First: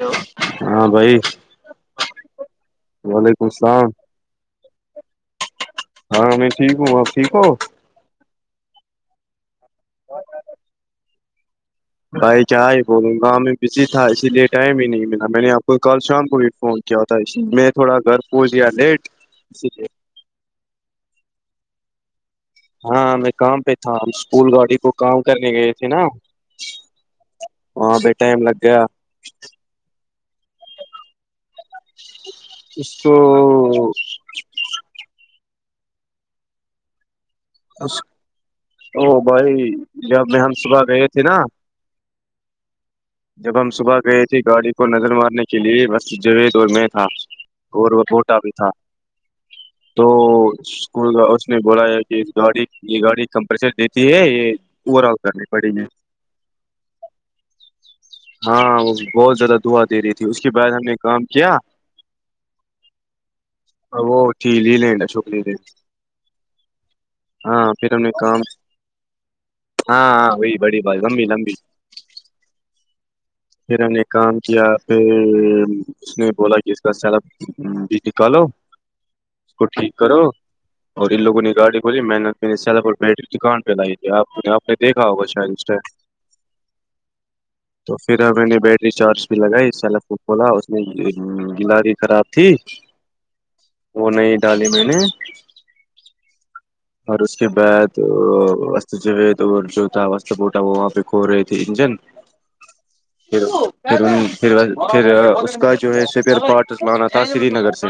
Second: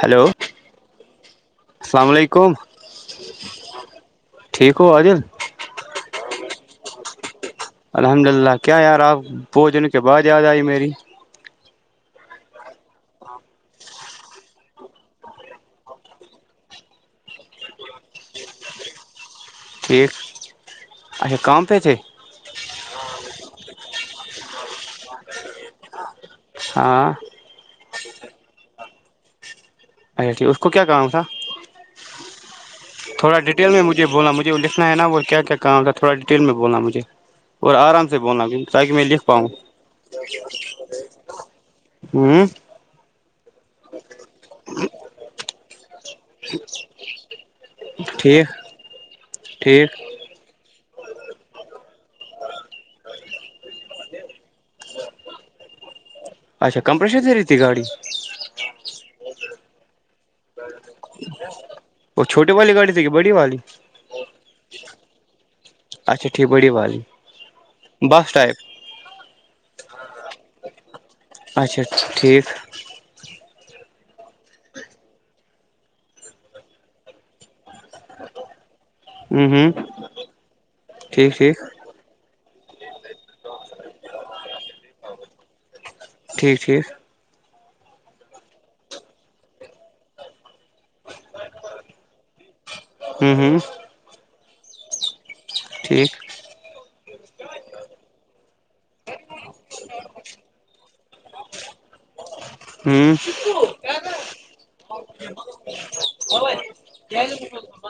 Hello ہاں بھائی السلام علیکم وعلیکم السلام ٹھیک ہو عادل ہاں میں ٹھیک ہوں آپ ٹھیک ہو بوجن کے بعد یاد آئی میری بھائی ج ہی بولوں گاؤں میں بزی تھا اسی لیے ٹائم ہی نہیں ملا میں نے آپ کو کل شام کو بھی فون کیا تھا میں تھوڑا گھر پہنچ دیا لیٹ اسی لیے ٹھیک اچھ کام پ تھ ہاں میں کام پہ تھا ہم اسکول گاڑی وہ کام کرنے گئے تھے نا ہاں وہاں بھیہ ٹائم لگ گیا [unintelligible] اچا ٹھیک اس کو کیا کہا تھا [unintelligible] تھوا ڈٹیل میں مجھ بولا مجھے لکھنا ہے نا وہ کیا کام تھا تھوڑا ڈیٹیل میں بونا مجھے اور آرام سے بولنا تاکہ میں او لکھ پاؤں بھائی جب میں ہم صبح گئے تھے نا ہوں جب ہم صبح گئے تھے گاڑی کو نظر مارنے کے لیے بس ج تو میں تھا اور وہ بوٹا ٹھیک بھی تھا ٹھیک تو اسکول کا اس نے بولا کہ گاڑی یہ گاڑی کمپریشر دیتی ہے یہ اوور آل کرنی پڑیں گے اچا کمپریشر د دییتیھی گاڑی اس کے اس بعد ہم نے کام کیا وہ چھوٹی والی گاڑی تھی کہ بڑی والی وہ ل لیںا شکری د اچھا ٹھیک بڑی والی ہاں پھر ہم نے بس کام ٹائپ ہاں وہی بڑی بات لمبی لمبی ج پھر ہم نے کام کیا پھر اس نے بولا کہ اس کا سارا بج نکالو اس کو ٹھیک کرو اور ان ٹھیک لوگوں نے ٹھیک گاڈی بولی محنت سور بیٹ دکان پہ لائی تھی آپ آپ نے دیکھا ہوگا شاید اس سے ٹھیک ٹھیک تو پھر ہم میں نے بیٹری چارج بھی لگائی سیف کھولا اس میں گلڑ خراب تھی ہوں ہوں وہ نہیں ڈالی میں نے ٹھیک اور اس کے بعد و جیید اور جو تھا وس بوٹا وہ وہاں پہ کھو رہے تھے انجن ہوں پھر پھر پھر پھر اس کا جو ہے سپر پارٹ لانا تھا سری نگر سے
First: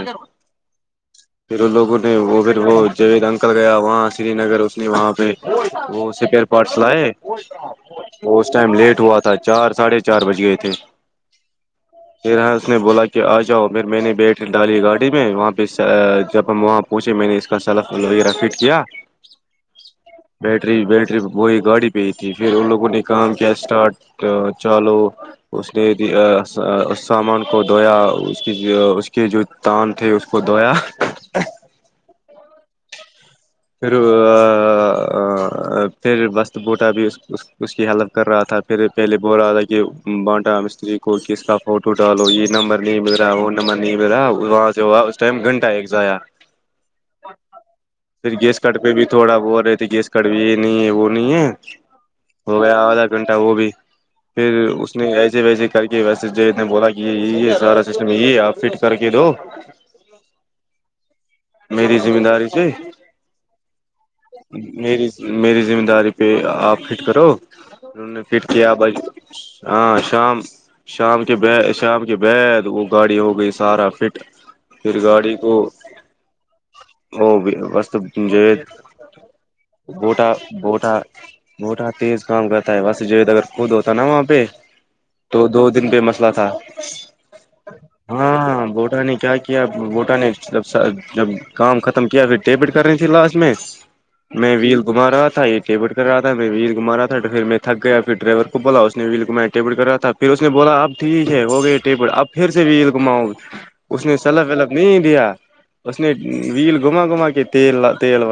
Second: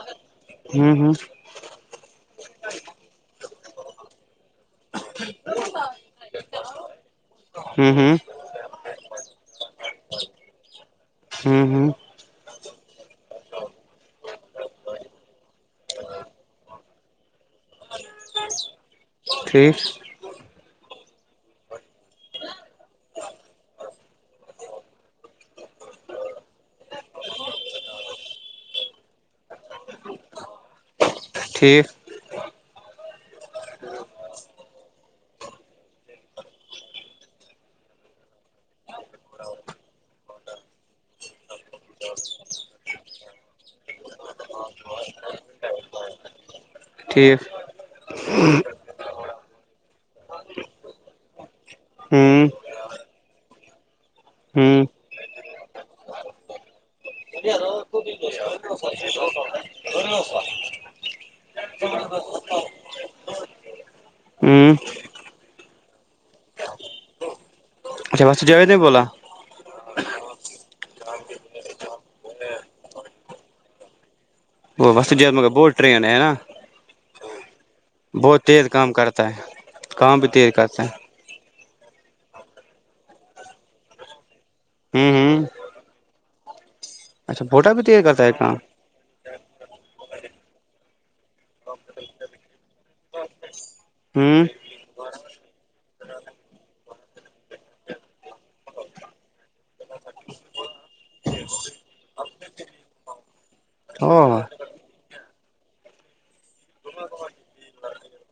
ہوں ہوں پھر ان لوگوں نے وہ پھر وہ جیید انکل گیا وہاں سری نگر اس نے وہاں پہ وہ سپیئر پارٹس لائے ہوں ہوں ٹائم لیٹ ہوا تھا ا چار ساڑھے چار بجی گئے اے ہوں ہوں اس نے بولا کہ آ جاؤ پھر میں نے بیٹ ڈالی گاڑی میں وہاں پہ جب ہم وہاں پہچے میں نے اس کا س صلاف وغیرہ پ ج ہ [unintelligible] ٹھیک ری بیٹری وہی گاڑی پہ ہی تھی پھر ان لوگوں نے کام کیا اسٹارٹ چالو اس نے سامان کو دھویا اس کی اس کے جو تان تھے اس کو دھویا ٹھیک پھر پھر وست بوٹا بھی اس کی ہیلپ کر رہا تھا پھر پہلے بول رہا تھا کہ بانٹا مستری کو کس کا فوٹو ڈالو یہ نمبر نہیں مل رہا وہ نمبر نہیں مل رہا وہاں سے ہوا اس ٹائم گھنٹہ ایک جایا ٹھیک پھر گیس کٹ پہ بھی تھوڑا ب رہے تھے گیس کٹ بھی یہ نہیں ہے وہ نہیں ہے ہوں ہو گیا آدھا گھنٹہ وہ بھی پھر ہوں اس نے ایسے ویسے کر کے ویسے ج نے بولا کہ یہ یہ سارا سسٹم یہی ہے آپ فٹ کر کے دو میری ذمہ داری پہ م ہوں میری ذمہ داری پہ آپ فٹ کرو انہوں نے اچھا فھر وسو جاوید کیا نے بس بولا ہاں شام شام کے شام کے بد وہ گاڑی ہو گئی سارا فٹ وہ وس ج م ب ٹرین ہے نا ا وس بہت تیز کام کرتا ہے کام بھی بوٹا تیز کرتا بٹا ہے موٹا تیز کام کرتا ہے بس جیید اگر خود ہوتا نا وہاں پہ ہوں تو ہوں دو دن پہ مسئلہ تھا اچھا بھوٹا بھی تیز کرتا ہے کام ہاں بوٹا نے کیا کیا بوٹ بہار کی اوج عا رہی ہے جب کام ختم کیا پھر ٹیبٹ کر رہی تھی لاسٹ میں ہوں میں ول کمار ہ تھا یہ ٹیپٹ کر رہا تھا میں ول گھما تھا تو پھر میں تھک گیا پھر ڈرائیور کو بولا اس نے ویل گمایا ٹیپٹ کر رہا تھا پھر اس نے بولا اب ٹھیک ہے ہو گئے ٹیپٹ اب پھر سے ول گھماؤ اس او نے سلب ولب نہیں دیا اس نے ویل گما گما کے تیل تیل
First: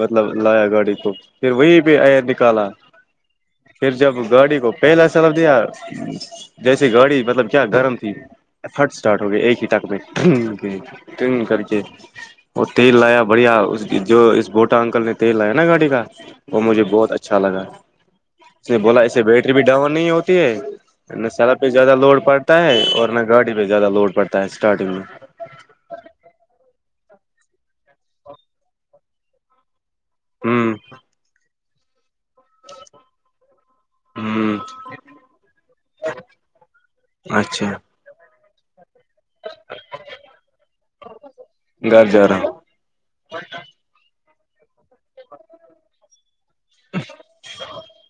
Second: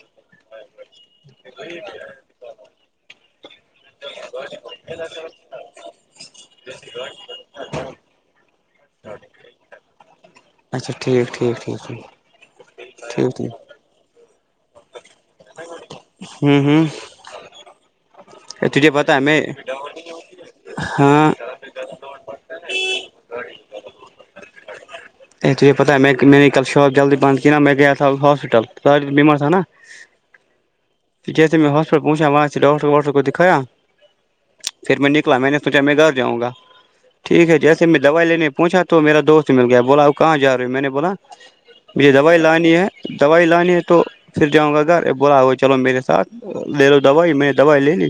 مطلب لایا گاڑی کو پھر وہیں پہ ایئر نکالا پھر جب گاڑی کو پہلا سلاب دیا جیسے گاڑی مطلب کیا گرم تھیٹ اسٹارٹ ہو گیا ایک ہی ٹک میں اچھا ت ٹھیک کر ٹھیک ٹھیک ٹھیک اور تیل لایا ٹھیک ٹھیک بڑھیا اس جو اس بٹ تو اکل نے تل لایا ن گاڑی کا ہوں وہ مجھے ہوں بہت اچھا لگا اس نے تجھے بولا پتا ہے اسے میں بیٹری بھی ڈاؤن نہیں ہوتی ہے ہاں سیلہ زیادہ لوڈ پڑتا ہے اور نہ گاڑی پہ زیادہ لوڈ پڑتا ہے اسٹارٹنگ میں ا توج یہ پتا ہے میں میں ل شاپ جلدی بند کہ ن نہا میں گیا تھا ہاسپٹل بیمار س نا ہوں ٹھیک سے میں ہس پوچھا وہاں سے ڈاکٹر واکٹر کو دکھایا ہوں پھر میں نکلا میں نے سوچا میں گھر جاؤں گا ٹھیک ہے اچھا جیسے میں دوائی لینے پ پہچا تو میرا دوست م گیا بولا کہاں جا رہے میں نے بولا گھر مجھے جا رہا دوائی ہوں لانی ہے دوائی لانی ہے تو پھر جاں گا بولا ہو چلو میرے ساتھ لے لو دوائی میں دوائی لے لی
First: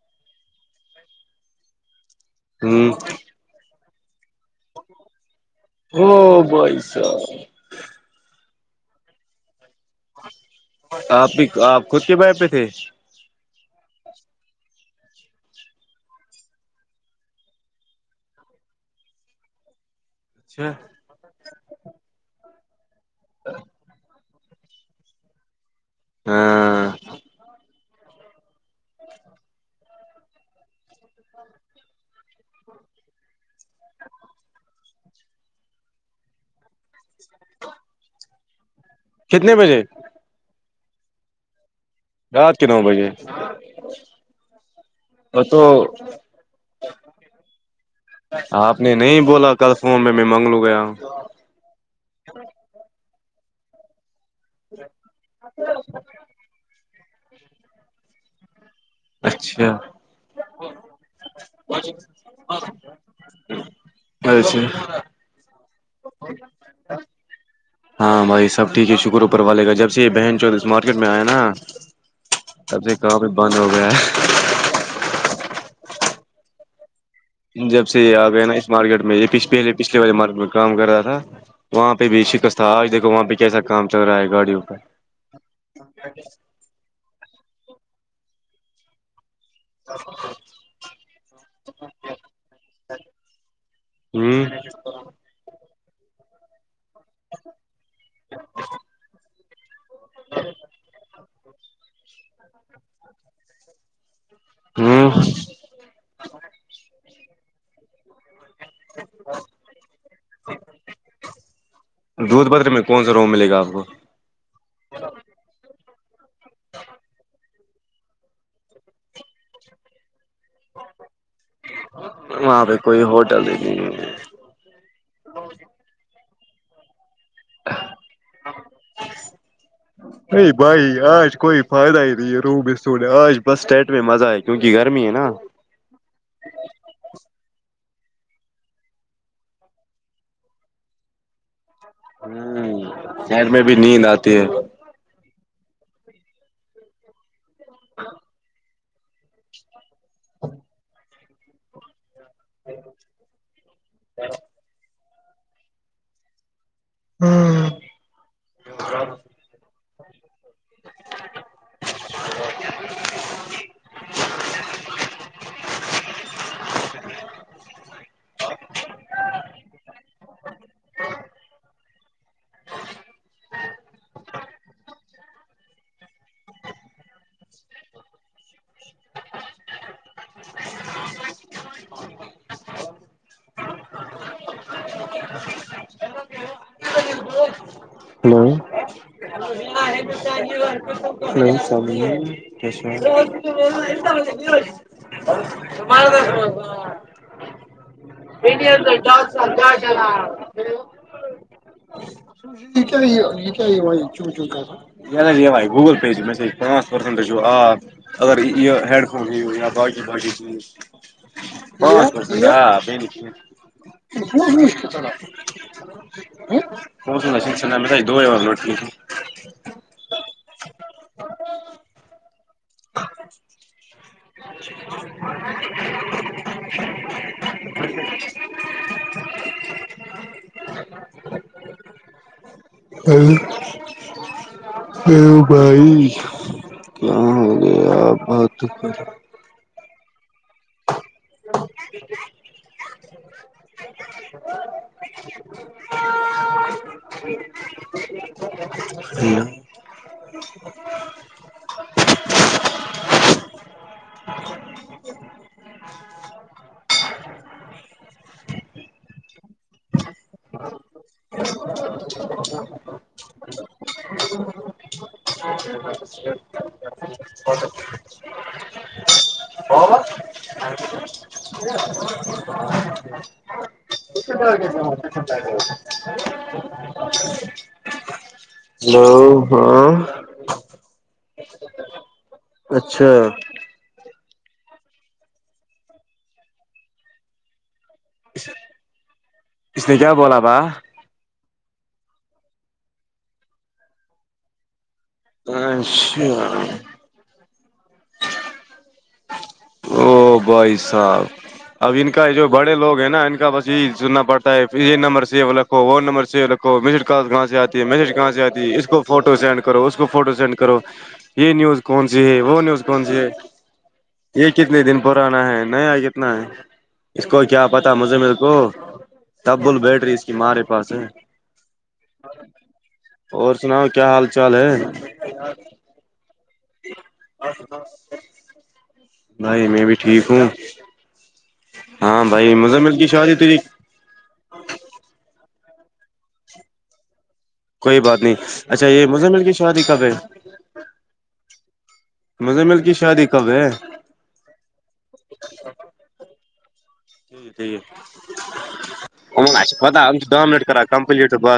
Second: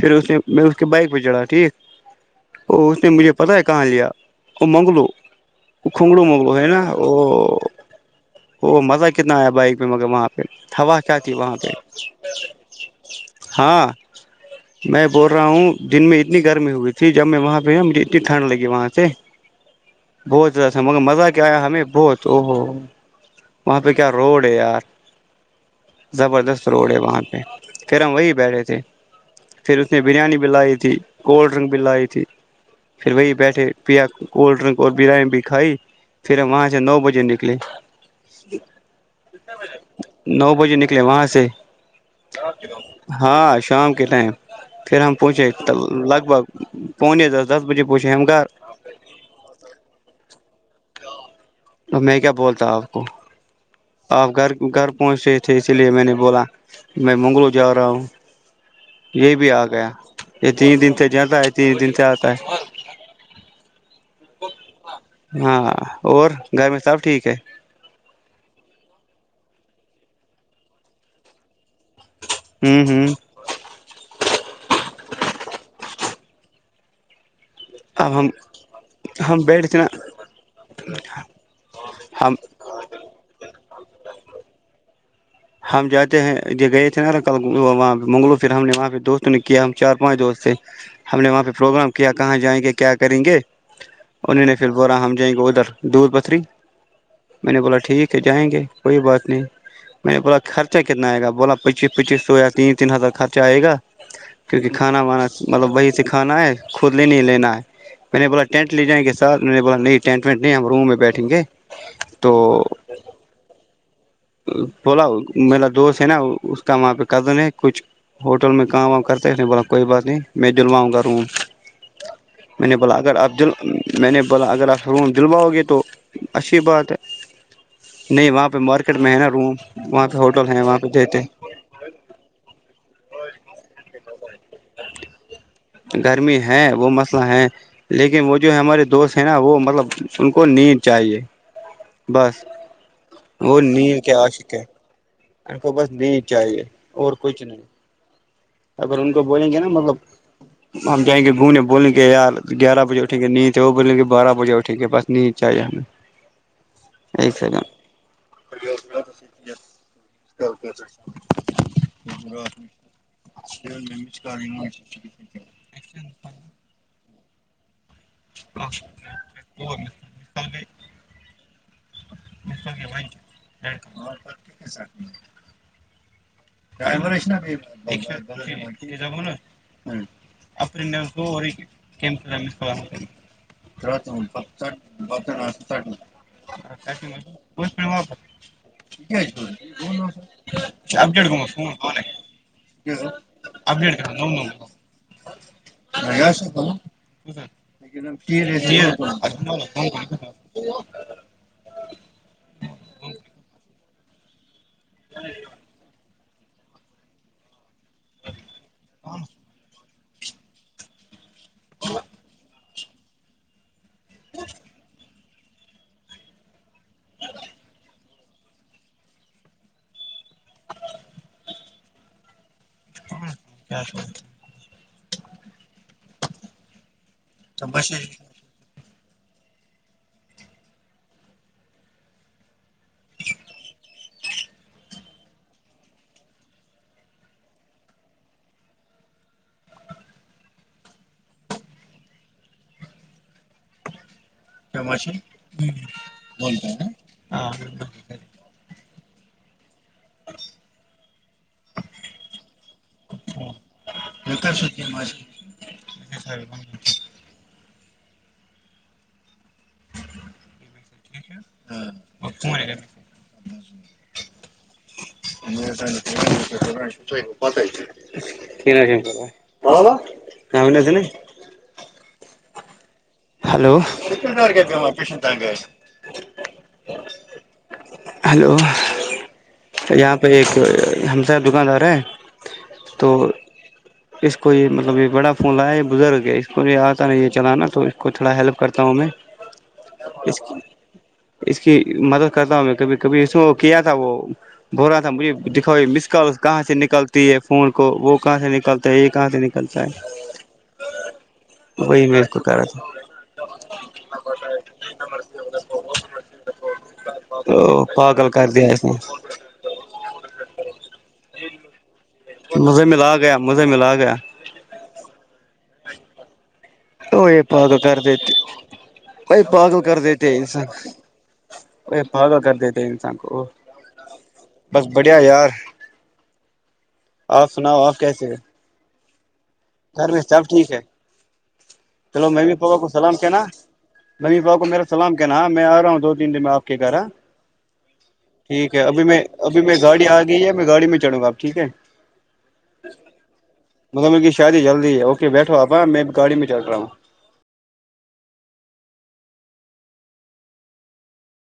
پھر اس نے میں اس کے بائک پہ چڑھا ٹھیک ا اس نے مجھے پتا ہے کہاں لیا وہ منگلو ہوں کھنگڑو او منگلو وہ ہے بھائی نا صاحب وہ وہ مزہ کتنا ہے بھائی مگر وہاں پہ ہوا کیا آپ تھی بھی وہاں پہ آپ خود کے بائک پہ تھے ہاں میں بول رہا ہوں دن میں اتنی گرمی ہوئی تھی جب میں وہاں پہ ہ مجھے اتنی ٹھنڈ لگی وہاں سے بہت اچھا جاس ہے مگر مزہ کیا ہمیں بہت ا ہو وہاں پہ کیا روڑ آار زبردست روڈ ہاں ہے وہاں پہ پھر ہم وہی بیٹھے تھے پھر اس نے بریانی بھی لائی تھی کولڈ ڈرنک بھی لائی تھی پھر وہی بیٹھے پیا کولڈ ڈرنک اور بریانی بھی کھائی پھر وہاں سے نو بجے نکلے کتنے بجے نو بجے نہیں لے وہاں سے رات کے نو بجے ہاں شام کے ٹائم پھر ہم وہ پونچے تو لگ بھگ پونے دس دس بجے پہنچھے ہم گھر ہویا تو میں کیا بولتا ہوں آپ کو آپ گھر گھر پہنچ رہے تھے اسی لیے میں نے بولا میں منگلو جا رہا ہوں یہ بھی آ اچھا گیا یہ تین دن سے جاتا ہے تین دن سے آتا ہے اچھے ہاں اور گھر میں سب ٹھیک ہے ہاں بھائی سب ٹھیک ہے شکر اوپر والے کا جب سے یہ بہن چودریس مارکیٹ میں آیا نا ہوں تبھی ہوں کااں بھی بند ہو گیا ہے جب سے یہ اب آ ہم گئے نا اس مارکیٹ میں ہم بیٹھ یہے تھے نا پچھلے والے مارکیٹ میں کام کر رہا تھا وہاں پہ بھی ہم شکست تھا آج دیکو وہاں پہ کیا سکتے کام چل رہا ہے گاڑیپر ہم جاتے ہیں یہ گئے تھے نا کل وہاںہ منگلو پھر ہم نے وہاںہ دوست تو نے کیا ہم چار پانچ دوست تھے ہم نے وہاں پہ پروگرام کیا کہاں جائیں گے کیا کریں گے ہوں انہوں نے پھر بورا ہم جائیں گے ادھر دودھ پتھری میں نے بولا ٹھیک ہے جائیں گے کوئی بات نہیں میں نے بلا خرچ کتنا آ گا بولا پچیس پچیس سو یا تین تین ہزار خرچہ آئے گا کیونکہ کھانا ہوں وانا مطلب وہی سے کھانا ہے خود لے نہیں لے نہیں میں نے بولا ٹینٹ لے جائیں گے ساتھ میں نے بولا نہیں ٹینٹ وینٹ نہیں ہم روم میں بیٹھیں گے تو دودھ پتر میں کون سا روم ملے گا آپ کو بولاؤ ملا دو سے ہے نا وہ اس کا وہاں پہ قدن ہے کچھ ہوٹل میں کام وم کرتے نہیں بولا کوئی بات نہیں میں جلواؤں گا روںوں وہاں میں پہ نے بولا کوئی اگر آپ ہوٹل دل نہیں ہے۔ میں نے بولا اگر آپ ح میں دلواؤ گے تو اچھی بات ہے نہیں وہاں پہ مارک نہیں بھائی دیتے ہیں، آج کوئی فائدا ہی رہی رو ب سو آج بس ٹیٹ م مزہ ہے کیونکہ گرمی ہے نا گرمی ہے وہ مسئلہ ہے لیکن وہ جو ہمارے دوست ہیں نا وہ مطلب ان کو نیند چاہیے ہ بس شہر وہ میں بھی نیند کے آتی ہے عاشق ان کو بس نہیں چاہیے اور کچھ نہیں ہاں اگر ان کو بولیں گے نا مطلب ہم جائیں گے گھنے بولیں گے یار گیارہ بجے اٹھ گ نہیں تو بولل گ بارہ بجے اٹھ گ بس نیچاہیے ہمیں ایک ہوں کار ب ڈرورا جا ہلو اپ ا اپپ ڈیٹ کوما ج چ چوںک [unintelligible] ج ناجی بھائی گوگل [unintelligible] مسج پانچ پسنٹ جو آپ [unintelligible] اگر یہ ہیڈ فون ہے یا ب [unintelligible] بی چ [unintelligible] با [unintelligible] نہیںھ نک [unintelligible] خوب گوش چر [unintelligible] ا [unintelligible] مو سن ل س سےن سل آ بھی چاہے [unintelligible] دو بار لوٹ کی ت [unintelligible] ا [unintelligible] [unintelligible] [unintelligible] [unintelligible] [unintelligible] بھائی کیا یہ آپ بہت دکر ہے [unintelligible] ا [unintelligible] جمش بولتا [unintelligible] ہ [unintelligible] [unintelligible] [unintelligible] تو کر سو ج س [unintelligible] [unintelligible] م س چی کو پت ہی تھ [unintelligible] کس ن [unintelligible] ہلو [unintelligible] ہیلو ہاں [unintelligible] ہم ساب دکاندار ہیں [unintelligible] اچھا [unintelligible] اس کو یہ مطلب یہ بڑا فون لایا یہ بزرگ ہے اس کو یہ آتا نہیں یہ چلان نا تو [unintelligible] کو تھوڑا ہیلپ کرتا ہوں میں اس نے کیا بولا اس کی با اس [unintelligible] کی مدد کرتا ہوں میں کبھی کبھی اس کیا تھا وہ بور [unintelligible] مجھے دکھاؤ یہ مس اچھا کال کہاں سے نکلتی ہے فون [unintelligible] کو وہ کہاں سے نکلتا [unintelligible] تو یہ کہا تھا [unintelligible] او بھائی صاحب اب وہی ان میں اس کا کو جو کر رہا بڑے تھا لوگ ہیں نا ان کا بس یہی سننا پڑتا ہے یہ نمبر سیو رکھو وہ نمبر سیو رکھو میسج ک کہاں سے آتی تو ہے میسج پاگل کہاں سے کر آتی دیا ہے اس نے کو فوٹو سینڈ کرو اس کو فوٹو سینڈ کرو یہ نیوز کون [unintelligible] نیوز مزے مل کون آ سی ہے گیا مزے مل آ گیا یہ کتنے دن پرانا ہے ن کتنا ہے ا اس یہ کو کیا پاگل پتا کر مجھے دیتے میرے کو ا تبل پاگل کر بیٹری اس دیتے کی مارے انسان پاس ہے ا پاگل کر دیتے انسان کو اور سناؤ کیا حال چال ہے بس بڑھیا یار آپ سناؤ آپ کیسے ہیں جی بھائی میں بھی ٹھیک ہوں ہاں چلو بھائی مزمل کی شہادی تری باؤ کو میرا سلام کے نام ہاں میں آ رہا ہوں دو تینن دن میں آپ کے گھراں کوئی بات نہیں اچھا یہ مزمل کی ابھی میں شادی کب گاڑی ہے آ گئی میں گاڑی میں چڑھوں گا آپ ٹھیک ہے مزمل کی شادی کب ہے ش جی جلدی اوکے بیٹھو آپ میں گاڑی میں چل رہا ہوں پتہ ہم د منٹ کران کمپللیٹ بس